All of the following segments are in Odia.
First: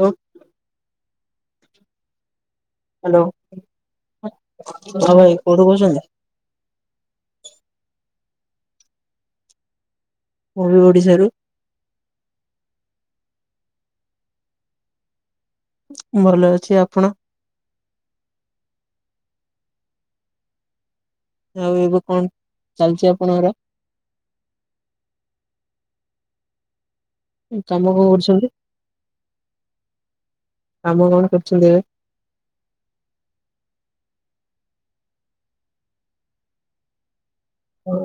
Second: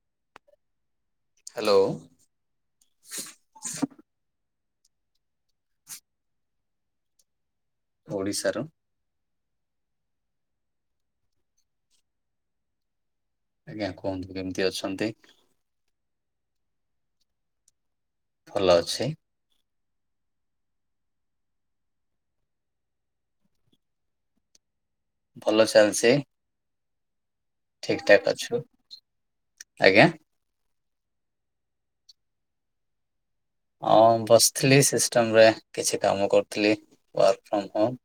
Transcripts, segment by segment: ହଉ ହ୍ୟାଲୋ। ହ୍ୟାଲୋ ହଁ ଭାଇ କୋଉଠୁ କହୁଛନ୍ତି? ଓଡିଶାରୁ। ମୁଁ ବି ଓଡ଼ିଶାରୁ। ଆଜ୍ଞା କୁହନ୍ତୁ କେମିତି ଅଛନ୍ତି? ଭଲ ଅଛି ଆପଣ? ଭଲ ଅଛି। ଆଉ ଏବେ କଣ ଚାଲିଛି ଆପଣଙ୍କର। ଭଲ ଚାଲଛି କାମ କଣ ଠିକ ଠାକ୍ କରୁଛନ୍ତି ଅଛୁ ଆଜ୍ଞା। କାମ କଣ କରୁଛନ୍ତି ଏବେ? ଆଉ ବସିଥିଲି ସିଷ୍ଟମ ରେ କିଛି କାମ କରୁଥିଲି work from home-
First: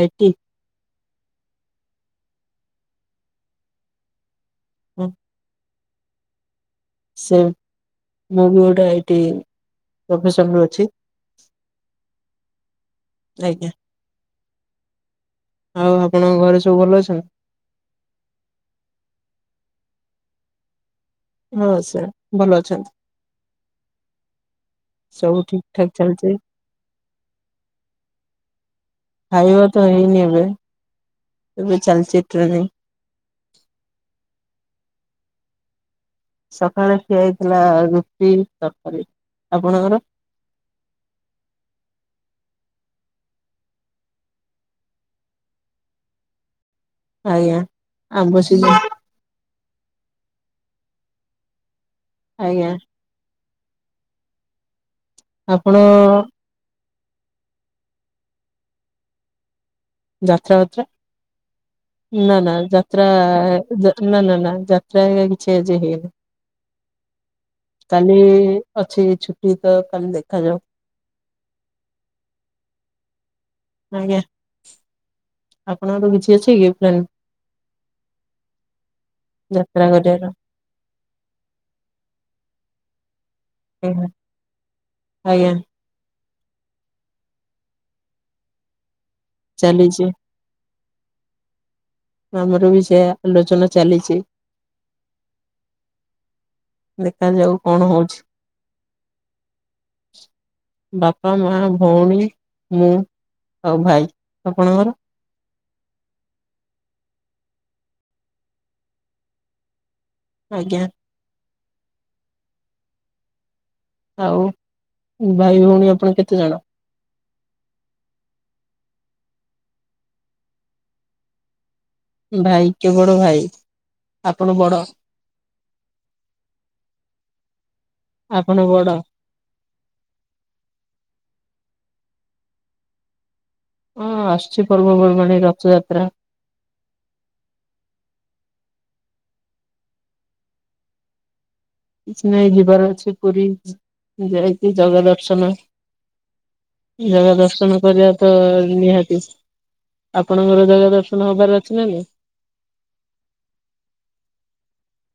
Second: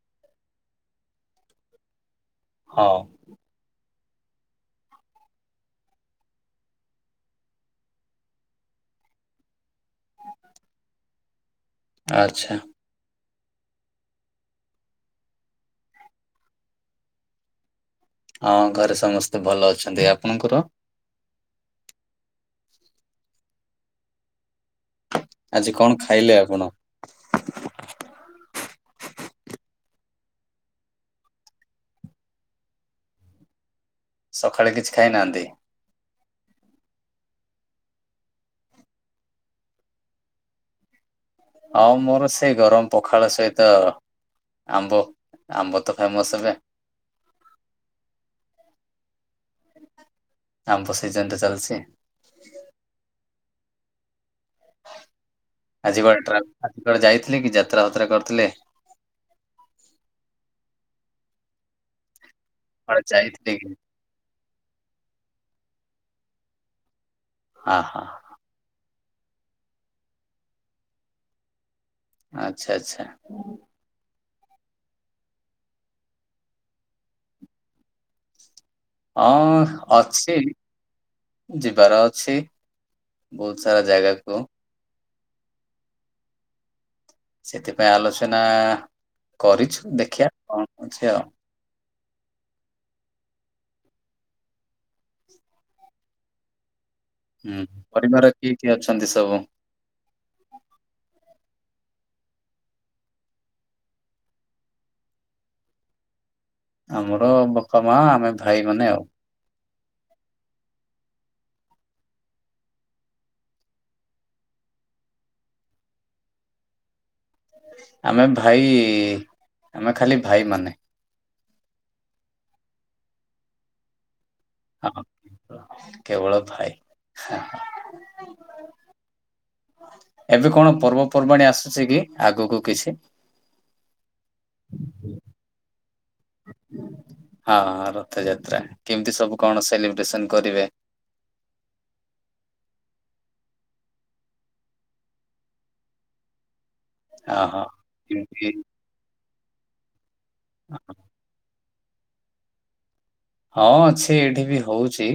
I T? ହଁ। ଓହ। ସେ ମୁଁ ବି ଗୋଟେ ଆଇ ଟି ପ୍ରଫେସନ୍ ରେ ଅଛି। ଆଚ୍ଛା। ଆଜ୍ଞା ଆଉ ଆପଣଙ୍କ ଘରେ ସବୁ ଭଲ ଅଛନ୍ତି? ହଁ ଘରେ ସମସ୍ତେ ଭଲ ଅଛନ୍ତି ଆପଣଙ୍କର? ହଁ ସେ ଭଲ ଅଛନ୍ତି। ସବୁ ଠିକ ଆଜି କଣ ଠାକ ଖାଇଲେ ଚାଲିଚି। ଆପଣ? ଖାଇବା ତ ହେଇନି ଏବେ ଏବେ ଚାଲିଛି ଟ୍ରେନିଙ୍ଗ ସଖାଳେ କିଛି ଖାଇନାହାନ୍ତି? ସକାଳେ ଖିଆ ହେଇଥିଲା ରୁଟି ତରକାରୀ। ଆପଣଙ୍କର? ଆଉ ମୋର ସେଇ ଗରମ ପଖାଳ ସହିତ- ଆମ୍ବ ଆମ୍ବ ତ ଫେମସ ଏବେ- ଆଜ୍ଞା ଆମ୍ବ ସିଜ ଆମ୍ବ ସିଜନ ଟା ଚାଲିଛି। ଆଜ୍ଞା ଆଜି ଆପଣ କୁଆଡେ ଟ୍ରାଭେଲ କରିବାକୁ ଯାଇଥିଲେ କି ଯାତ୍ରା ଫାତ୍ରା କରିଥିଲେ? ଯାତ୍ରା ଫାତ୍ରା ନା ନା କୁଆଡେ ଯାତ୍ରା ଯାଇଥିଲେ କି? ନା ନା ନା ଯାତ୍ରା ହେରିକା କିଛି ଆଜି ହେଇନି। ହଁ ହଁ କାଲି ଅଛି ଛୁଟି ତ କାଲି ଦେଖାଯାଉ। ଆଚ୍ଛା ଆଚ୍ଛା ଆଜ୍ଞା ଆପଣଙ୍କର କିଛି ଅଛି କି ପ୍ଲାନ୍। ଯାତ୍ରା ହଁ କରିବାର? ଅଛି ଯିବାର ଅଛି। ବହୁତ ସାରା ଆଜ୍ଞା ଜାଗାକୁ ଆଜ୍ଞା। ସେଥିପାଇଁ ଆଲୋଚନା କରିଛୁ ଚାଲିଛି ଦେଖିବା କଣ ହଉଛି ଆଉ। ଆମର ବି ସେଇ ଆଲୋଚନା ଚାଲିଛି। ଦେଖାଯାଉ ହୁଁ କଣ ହଉଛି। ପରିବାର କିଏ କିଏ ଅଛନ୍ତି ସବୁ? ବାପା ମା ଭଉଣୀ ମୁଁ ଆଉ ଭାଇ ଆପଣଙ୍କର? ଆମର ବାପା ମା ଆମେ ଭାଇ ମାନେ ଆଉ। ଆଜ୍ଞା। ଆଉ ଭାଇ ଭଉଣୀ ଆପଣ କେତେ ଜଣ? ଆମେ ଭାଇ ଆମେ ଖାଲି ଭାଇମାନେ। ଭାଇ କେବଳ ଭାଇ ଆପଣ ବଡ ହଁ। କେବଳ ଭାଇ। ଆପଣ ବଡ ଏବେ କଣ ପର୍ବପର୍ବାଣି ଆସୁଛି କି ଆଗକୁ କିଛି? ହଁ ଆସୁଛି ପର୍ବପର୍ବାଣି ରଥଯାତ୍ରା ହଁ ହଁ ରଥଯାତ୍ରା କେମିତି ସବୁ କଣ ସେଲିବ୍ରେସନ କରିବେ? କିଛି ନାଇଁ ଯିବାର ଅଛି ପୁରୀ ଯାଇକି ଜଗା ଦର୍ଶନ। ହଁ ଜଗା ହଁ। ଦର୍ଶନ କରିବା ତ କେମିତି? ନିହାତି। ଆପଣଙ୍କର ଜଗା ଦର୍ଶନ ହବାର ଅଛି ନାଇଁ? ହଁ ଅଛି ଏଇଠି ବି ହଉଛି।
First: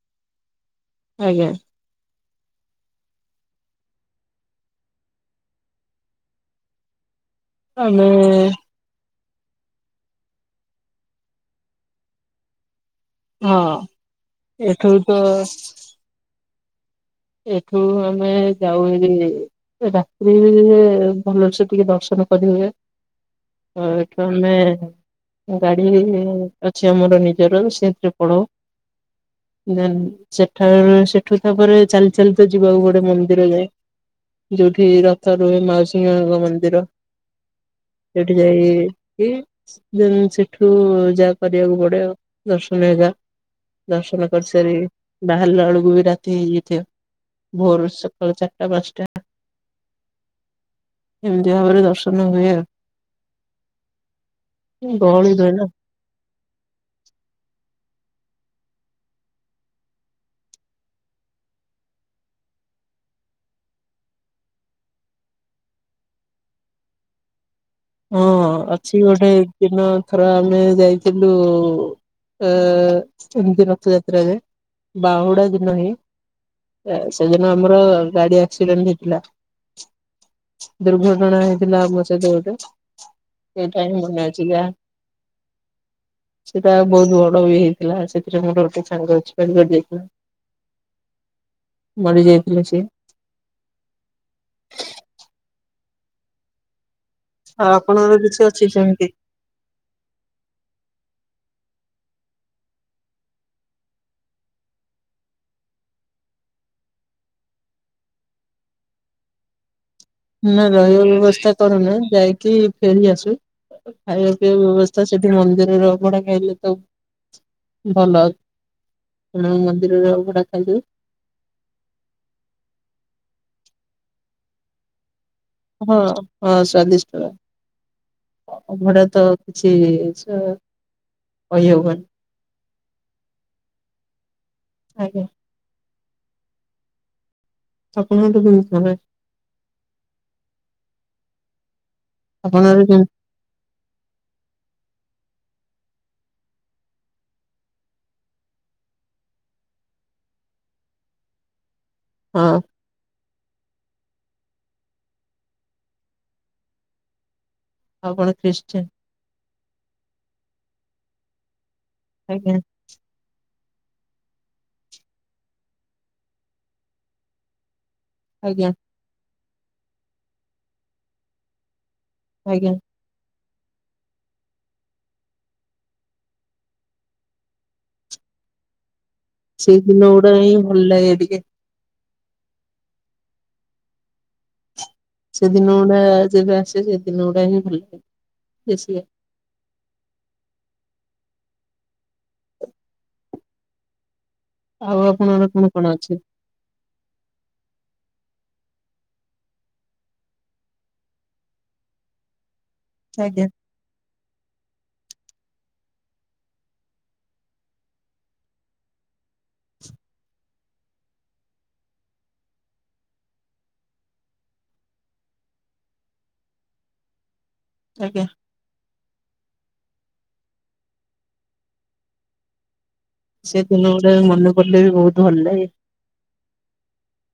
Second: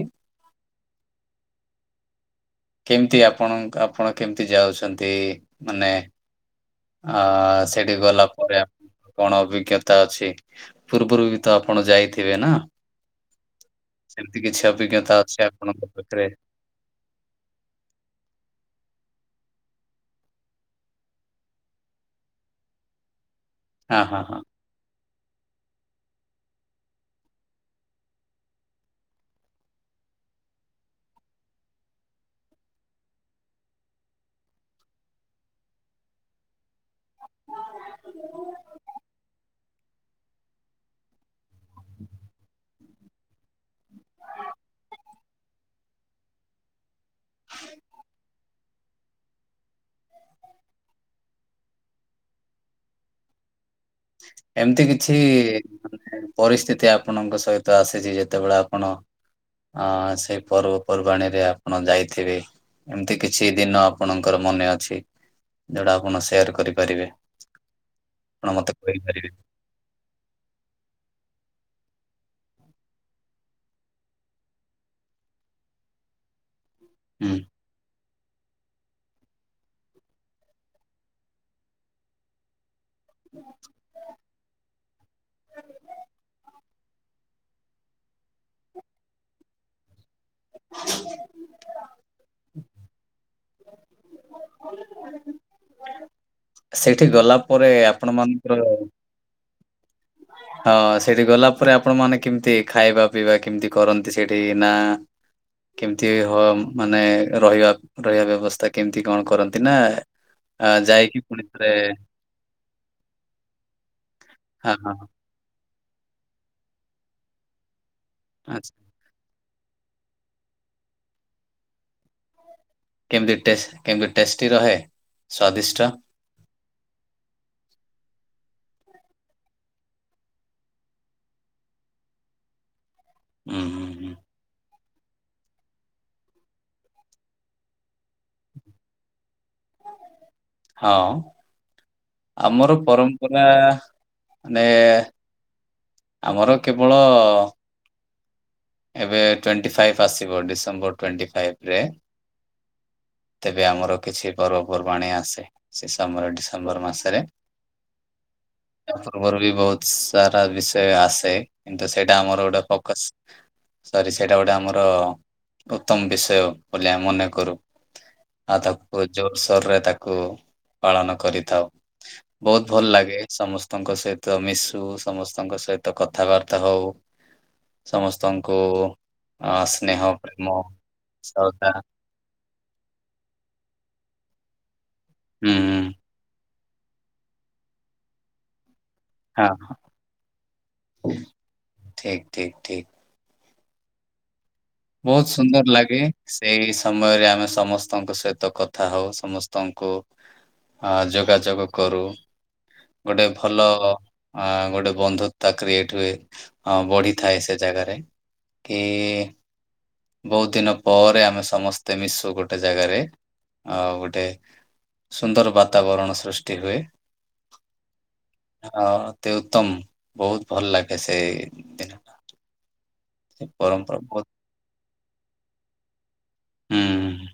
ଆଜ୍ଞା। କେମିତି ଆପଣ ଆପଣ କେମିତି ଯାଉଛନ୍ତି ମାନେ ଆ ସେଠି ଆମେ ଗଲା ପରେ ଆ କଣ ଅଭିଜ୍ଞତା ଅଛି ପୂର୍ବରୁ ବି ତ ଆପଣ ଯାଇଥିବେ ନା? ହଁ ସେମିତି କିଛି ଏଠୁ ତ ଅଭିଜ୍ଞତା ଅଛି ଆପଣଙ୍କ ପାଖରେ ଏଠୁ ଆମେ ଯାଉ ଏ ରାତ୍ରିରେ ଭଲସେ ଟିକେ ଦର୍ଶନ କରି ହୁଏ। ହଁ ହଁ ଏଠୁ ହଁ ଆମେ ଗାଡି ଅଛି ଆମର ନିଜର ସେଥିରେ ପଳାଉ। ଦେନ୍ ସେଠାରୁ ସେଠୁ ତାପରେ ଚାଲି ଚାଲି ତ ଯିବାକୁ ପଡେ ମନ୍ଦିର ଯାଏ। ଯୋଉଠି ରଥ ରୁହେ ମାଉସିମାଙ୍କ ମନ୍ଦିର। ସେଠି ଯାଇକି ସେଠୁ ଯାହା କରିବାକୁ ପଡିବ ଦର୍ଶ [unintelligible] ଦର୍ଶନ କରିସାରିକି ବାହାରିଲା ବେଳକୁ ବି ରାତି ହେଇଯାଇଥିବ। ଭୋରୁ ସକାଳ ଚାରିଟା ପାଞ୍ଚଟା ଏମିତି ଭାବରେ ଦର୍ଶନ ହୁଏ ଆଉ। ଏମିତି କିଛି ଗହଳି ରୁହେ ନା ମାନେ ପରିସ୍ଥିତି ଆପଣଙ୍କ ସହିତ ଆସିଛି ଯେତେବେଳେ ଆପଣ ହଁ ସେଇ ପର୍ବପର୍ବାଣିରେ ଆପଣ ଯାଇଥିବେ। ଏମିତି କିଛି ଦିନ ଆପଣଙ୍କର ମନେ ଅଛି ଯୋଉଟା ଆପଣ ସେୟାର କରିପାରିବେ। ହଁ ଆପଣ ମତେ ଅଛି ଗୋଟେ କହିପାରିବେ ଦିନ ଥରେ ଆମେ ଯାଇଥିଲୁ ଅ ଏମିତି ରଥ ଯାତ୍ରାରେ ବାହୁଡା ଦିନହି ହୁଁ। ସେଦିନ ଆମର ଗାଡି ଆକ୍ସିଡେଣ୍ଟ ହେଇଥିଲା। ଦୁର୍ଘଟଣା ହେଇଥିଲା ଆମ ସହିତ ଗୋଟେ। ସେଇଟାହିଁ ମନେ ଅଛିି ଯା ସେ ଟା ବହୁତ ବଡ ବି ହେଇଥିଲା ସେଥିରେ ମୋର ଗୋଟେ ସାଙ୍ଗ ଅଛି [unintelligible] ଯାଇଥିଲା। ମରି ଯାଇଥିଲା ସେ। ସେଇଠି ଗଲା ପରେ ଆଉ ଆପଣଙ୍କର ଆପଣ କିଛି ଅଛି ମାନଙ୍କର ସେମିତି? ହଁ ସେଠି ଗଲା ପରେ ଆପଣ ମାନେ କେମିତି ଖାଇବା ପିଇବା କେମିତି କରନ୍ତି ସେଠି ନା କେମିତି ହ ମାନେ ରହିବା ରହିବା ବ୍ୟବସ୍ଥା କେମିତି କଣ କରନ୍ତି ନା ନା ଆ ରହିବା ଯାଇକି ପୁଣି ବ୍ୟବସ୍ଥା ଥରେ କରୁନି ଯାଇକି ଫେରି ଆସୁ ଖାଇବା ପିଇବା ହଁ ହଁ ବ୍ୟବସ୍ଥା ହଁ, ସେଠ ମନ୍ଦିରର ଅଭଡା ଖାଇଲେ ତ ଭଲ ଆଉ। ଆଚ୍ଛା। [unintelligible] ମନ୍ଦିର ର ଅଭଡା [unintelligible] କେମିତି କେମିତି ଟେଷ୍ଟି ରହେ? ସ୍ଵାଦିଷ୍ଟ ହଁ ହଁ ସ୍ଵାଦିଷ୍ଟ ରହେ। ଅଭଡା ତ କିଛି ଇଛା କହିହବନି। ହୁଁ ହୁଁ ହୁଁ। ଆଜ୍ଞା। ଆପଣଙ୍କୁ ବହୁତ ଭଲ ଲାଗେ। ହଁ ଆମର ଆପଣଙ୍କର କେମିତି ପରମ୍ ପୁରା ମାନେ ଆମର କେବଳ ଏବେ ଟ୍ୱେଣ୍ଟି ଫାଇଭ୍ ଆସିବ ଡିସେମ୍ବର ଟ୍ୱେଣ୍ଟି ଫାଇପ୍ ରେ ହଁ। ତେବେ ଆମର କିଛି ପର୍ବପର୍ବାଣି ଆସେ ସେ ସମୟ ଡିସେମ୍ବର ମାସରେ ଆପଣ ଖ୍ରୀଷ୍ଟିୟାନ୍? ତା ପୂର୍ବରୁ ବି ବହୁତ ସାରା ବିଷୟ ଆସେ କିନ୍ତୁ ସେଇଟା ଆମର ଆଜ୍ଞା ଗୋଟେ ଫୋକସ ସରି ସେଇଟା ଗୋଟେ ଆମର ଉତ୍ତମ ବିଷୟ ବୋଲି ଆମେ ମନେ କରୁ। ଆଉ ଆଜ୍ଞା ତାକୁ ଜୋରସୋର ରେ ତାକୁ ପାଳନ କରିଥାଉ ବହୁତ ଆଜ୍ଞା। ଭଲ ଲାଗେ। ସମସ୍ତଙ୍କ ସହିତ ମିଶୁ ସମସ୍ତଙ୍କ ସହିତ କଥାବାର୍ତ୍ତା ହଉ। ସମସ୍ତଙ୍କୁ ଅ ସେଇ ସ୍ନେହ ଦିନ ଗୁଡା ପ୍ରେମ ହିଁ ଭଲ ଲାଗେ ଟିକେ। ଶ୍ରଦ୍ଧା ହୁଁ ସେଦିନ ହୁଁ ଗୁଡା ଯେବେ ଆସେ ସେଦିନ ଗୁଡା ହିଁ ଭଲ ଲାଗେ ବେଶ ହଁ ହଁ ଠିକ ଠିକ ଠିକ। ଆଉ ବହୁତ ଆପଣଙ୍କର କଣ ସୁନ୍ଦର କଣ ଲାଗେ। ଅଛି? ସେଇ ସମୟରେ ଆମେ ସମସ୍ତଙ୍କ ସହିତ କଥା ହଉ ସମସ୍ତଙ୍କୁ ଆ ଯୋଗାଯୋଗ କରୁ ଗୋଟେ ଆଜ୍ଞା ଭଲ ଅ ଗୋଟେ ବନ୍ଧୁତା କ୍ରିଏଟ ହୁଏ ହ ବଢିଥାଏ ସେ ଜାଗାରେ। କି ବହୁତ ଦିନ ପରେ ଆମେ ସମସ୍ତେ ମିଶୁ ଗୋଟେ ଜାଗାରେ ଆଉ ଗୋଟେ ସୁନ୍ଦର ବାତାବରଣ ସୃଷ୍ଟି ହୁଏ। ଆଜ୍ଞା। ହଁ ଅତି ଉତ୍ତମ ବହୁତ ଭଲ ଲାଗେ ସେଇ ଦିନ। ସେ ଦିନ ପରମ୍ପରା ଗୁଡା ବହୁତ ମନେ ପଡିଲେ ବି ବହୁତ ଭଲ ଲାଗେ। ହୁଁଁ।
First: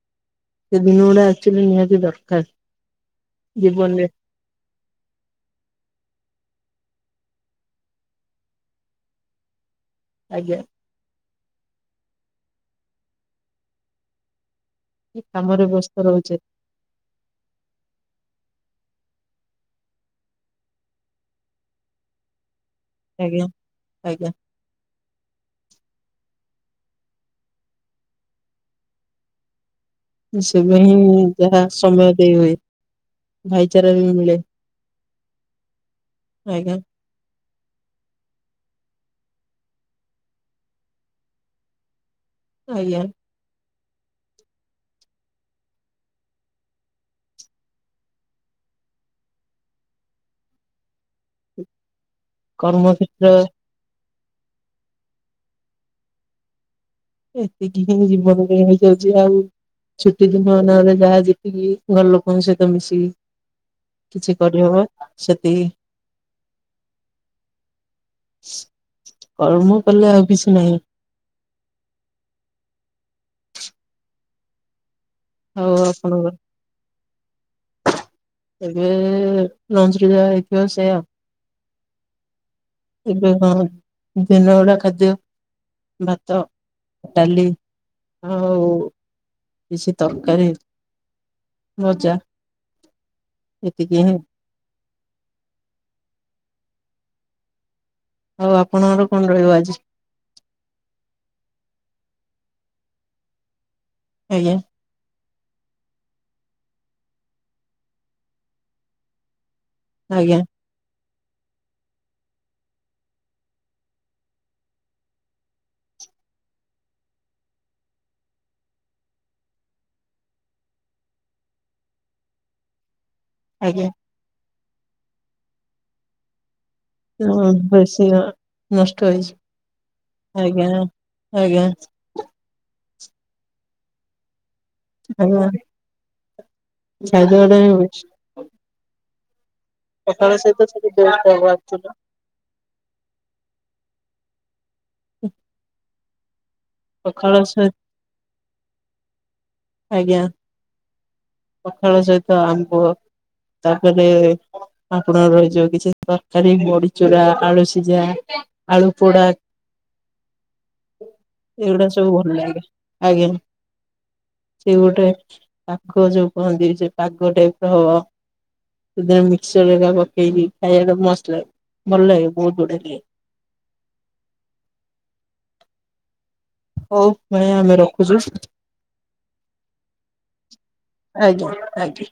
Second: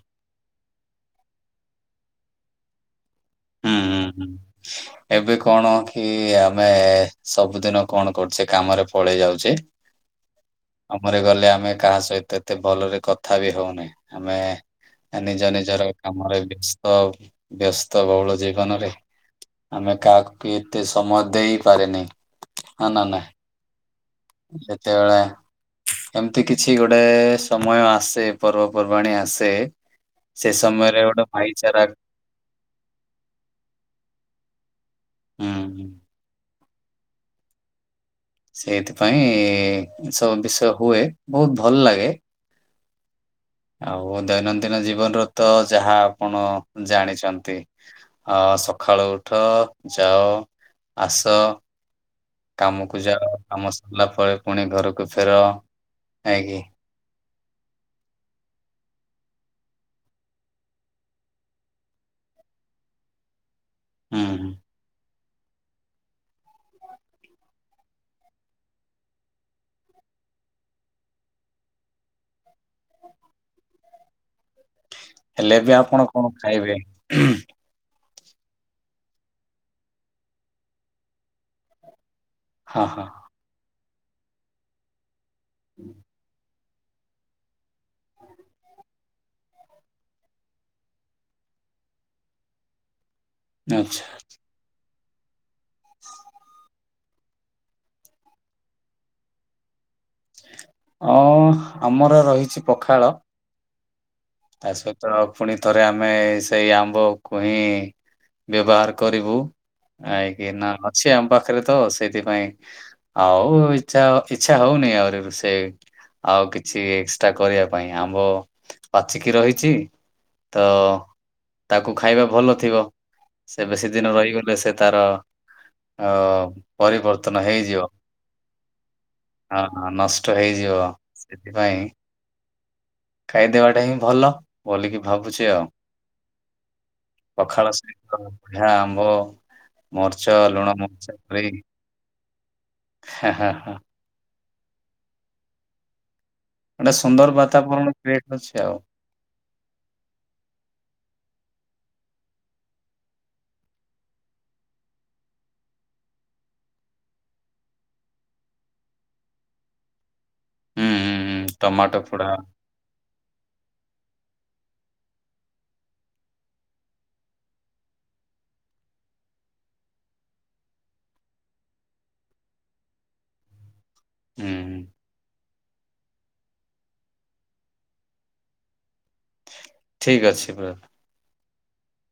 ସେ ଦିନ ଗୁଡା ଆକ୍ଚୁଆଲି ନିହାତି ଦରକାର। ହୁଁ ଜୀବନରେ ହୁଁ ହୁଁ। [inaudible] ଏବେ କଣ କି ଆମେ ସବୁଦିନ କଣ କରୁଛେ କାମରେ ପଳେଇ ଯାଉଛେ ଆଜ୍ଞା। କାମରେ ଗଲେ ଆମେ କାହା ସହିତ ଏତେ ଭଲରେ କଥା ବି ହଉନେ ଆମେ ନିଜ କାମରେ ନିଜର ବ୍ୟସ୍ତ ରହୁଛେ। କାମରେ ବ୍ୟସ୍ତ ବ୍ୟସ୍ତ ବ୍ୟସ୍ତ ବହୁଳ ଜୀବନରେ ଆମେ କାହାକୁ ବି ଏତେ ସମୟ ଦେଇ ପାରେନି। ଆଜ୍ଞା ଆଜ୍ଞା। ସେତେବେଳେ ଏମିତି କିଛି ଗୋଟେ ସମୟ ଆସେ ପର୍ବପର୍ବାଣି ଆସେ ସେ ସେବେ ହିଁ ସମୟରେ ଗୋଟେ ଯାହା ଭାଇଚାରା ସମୟ ଦେଇ ହୁଏ ଭାଇଚାରା ବି ମିଳେ ହୁଁ ହୁଁ। ଆଜ୍ଞା। ସେଇଥିପାଇଁ ସବୁ ବିଷୟ ହୁଏ ବହୁତ ଭଲ ଲାଗେ। ଆଜ୍ଞା। ଆଉ ଦୈନଦିନ ଜୀବନର ତ ଯାହା ଆପଣ ଜାଣିଛନ୍ତି। ଆ ସକାଳୁ ଉଠ ଯାଅ ଆସ। କାମକୁ କର୍ମକ୍ଷେତ୍ର ଯାଅ କାମ ସରିଲା ପରେ ପୁଣି ଘରକୁ ଫେର ନାଇଁ କିି। ଏତିକି ହିଁ ଜୀବନରେ ହେଇ ଯାଉଛି ଆଉ। ଛୁଟି ଦିନ ମାନଙ୍କରେ ଯାହା ଯେତିକି ଘର ଲୋକଙ୍କ ସହିତ ମିଶିକି। ହୁଁ କିଛି ହୁଁ କରିହବ ସେତିିକି। କର୍ମ କଲେ ଆଉ କିଛି ନାହିଁ। ହେଲେ ଆଉ ବି ଆପଣ କଣ ଆପଣଙ୍କର ଖାଇବେ। ଏବେ ଲଞ୍ଚରେ ଯାହା ହେଇଥିବ ସେଇଆଉ। ଏବେ ହଁ ଦିନ ଗୁଡା ଖାଦ୍ୟ। ହୁଁ ଭାତ ଡାଲି ଆଉ। କିଛି ତରକାରୀ ଭଜା। ଏତିକି ଆଚ୍ଛା ହିଁ। ଆଉ ଆପଣଙ୍କର କଣ ରହିବ ଆଜି। ହଁ ଆମର ରହିଛି ପଖାଳ। ଆଜ୍ଞା। ସେତ ପୁଣି ଥରେ ଆମେ ସେଇ ଆମ୍ବକୁ ହିଁ ବ୍ୟବହାର କରିବୁ। କାହିଁ ଆଜ୍ଞା କିନା ଅଛି ଆମ ପାଖରେ ତ ସେଇଥିପାଇଁ। ଆଉ ଇଛା ଇଛା ହଉନି ଆହୁରି ସେ। ଆଉ କିଛି ଏକ୍ସଟ୍ରା କରିବା ପାଇଁ ଆମ୍ବ। ପାଚିକି ରହିଛି ତ ତାକୁ ଖାଇବା ଭଲ ଥିବ। ସେ ଆଜ୍ଞା ବେଶୀ ଦିନ ରହିଗଲେ ସେ ତାର ଅ ପରିବର୍ତ୍ତନ ହଁ ହେଇଯିବ। ବେଶୀ ନଷ୍ଟ ହେଇଛି ହଁ ହଁ ନଷ୍ଟ ଆଜ୍ଞା ହେଇଯିବ ଆଜ୍ଞା ସେଥିପାଇଁ। ଖାଇଦବା ଟା ହିଁ ଭଲ। ବୋଲି କି ଭାବୁଛି ଆଜ୍ଞା ଆଉ ଖାଇବାଟା ପଖାଳ ସହିତ। ଏହା ଆମ୍ବ ମରିଚ ପଖାଳ ସହିତ ଲୁଣ ସେଠି ବେଷ୍ଟ ହବ ଚକଟିକି। ଆକ୍ଚୁଆଲି ହଁ-ହଁ-ହଁ। ହୁଁ। ଗୋଟେ ସୁନ୍ଦର ବାତାବରଣ କ୍ରିଏଟ ଅଛି ଆଉ। ଆଜ୍ଞା ପଖାଳ ସହିତ ଆମ୍ବ ତାପରେ ଆପଣଙ୍କର ରହିଚି ଯୋଉ କିଛି ତରକାରୀ ବଡିଚୁରା ଆଳୁ ସିଝା। ଆଳୁ ପୋଡା ହୁଁ ହୁଁ ହୁଁ ଏଗୁଡା ଟମାଟୋ ସବୁ ପୋଡା ଭଲ ଲାଗେ ଆଜ୍ଞା। ସେ ଗୋଟେ ପାଗ ଯୋଉ କହନ୍ତି ସେ ପାଗ ଟାଇପ ର ହବ। ସେଥିରେ ମିକ୍ସଚର ହେରିକା ପକେଇକି ଖାଇବାଟା ମସ୍ତ ଲାଗେ ଭଲ ଲାଗେ ବହୁତ ବଢିଆ ଲାଗେ। ହୁଁ ହୁଁ। ହଉ ବଢିଆ ହେଲା ରଖୁଚି। ଠିକ୍ ଅଛି। [inaudible] ଆଜ୍ଞା ଆଜ୍ଞା।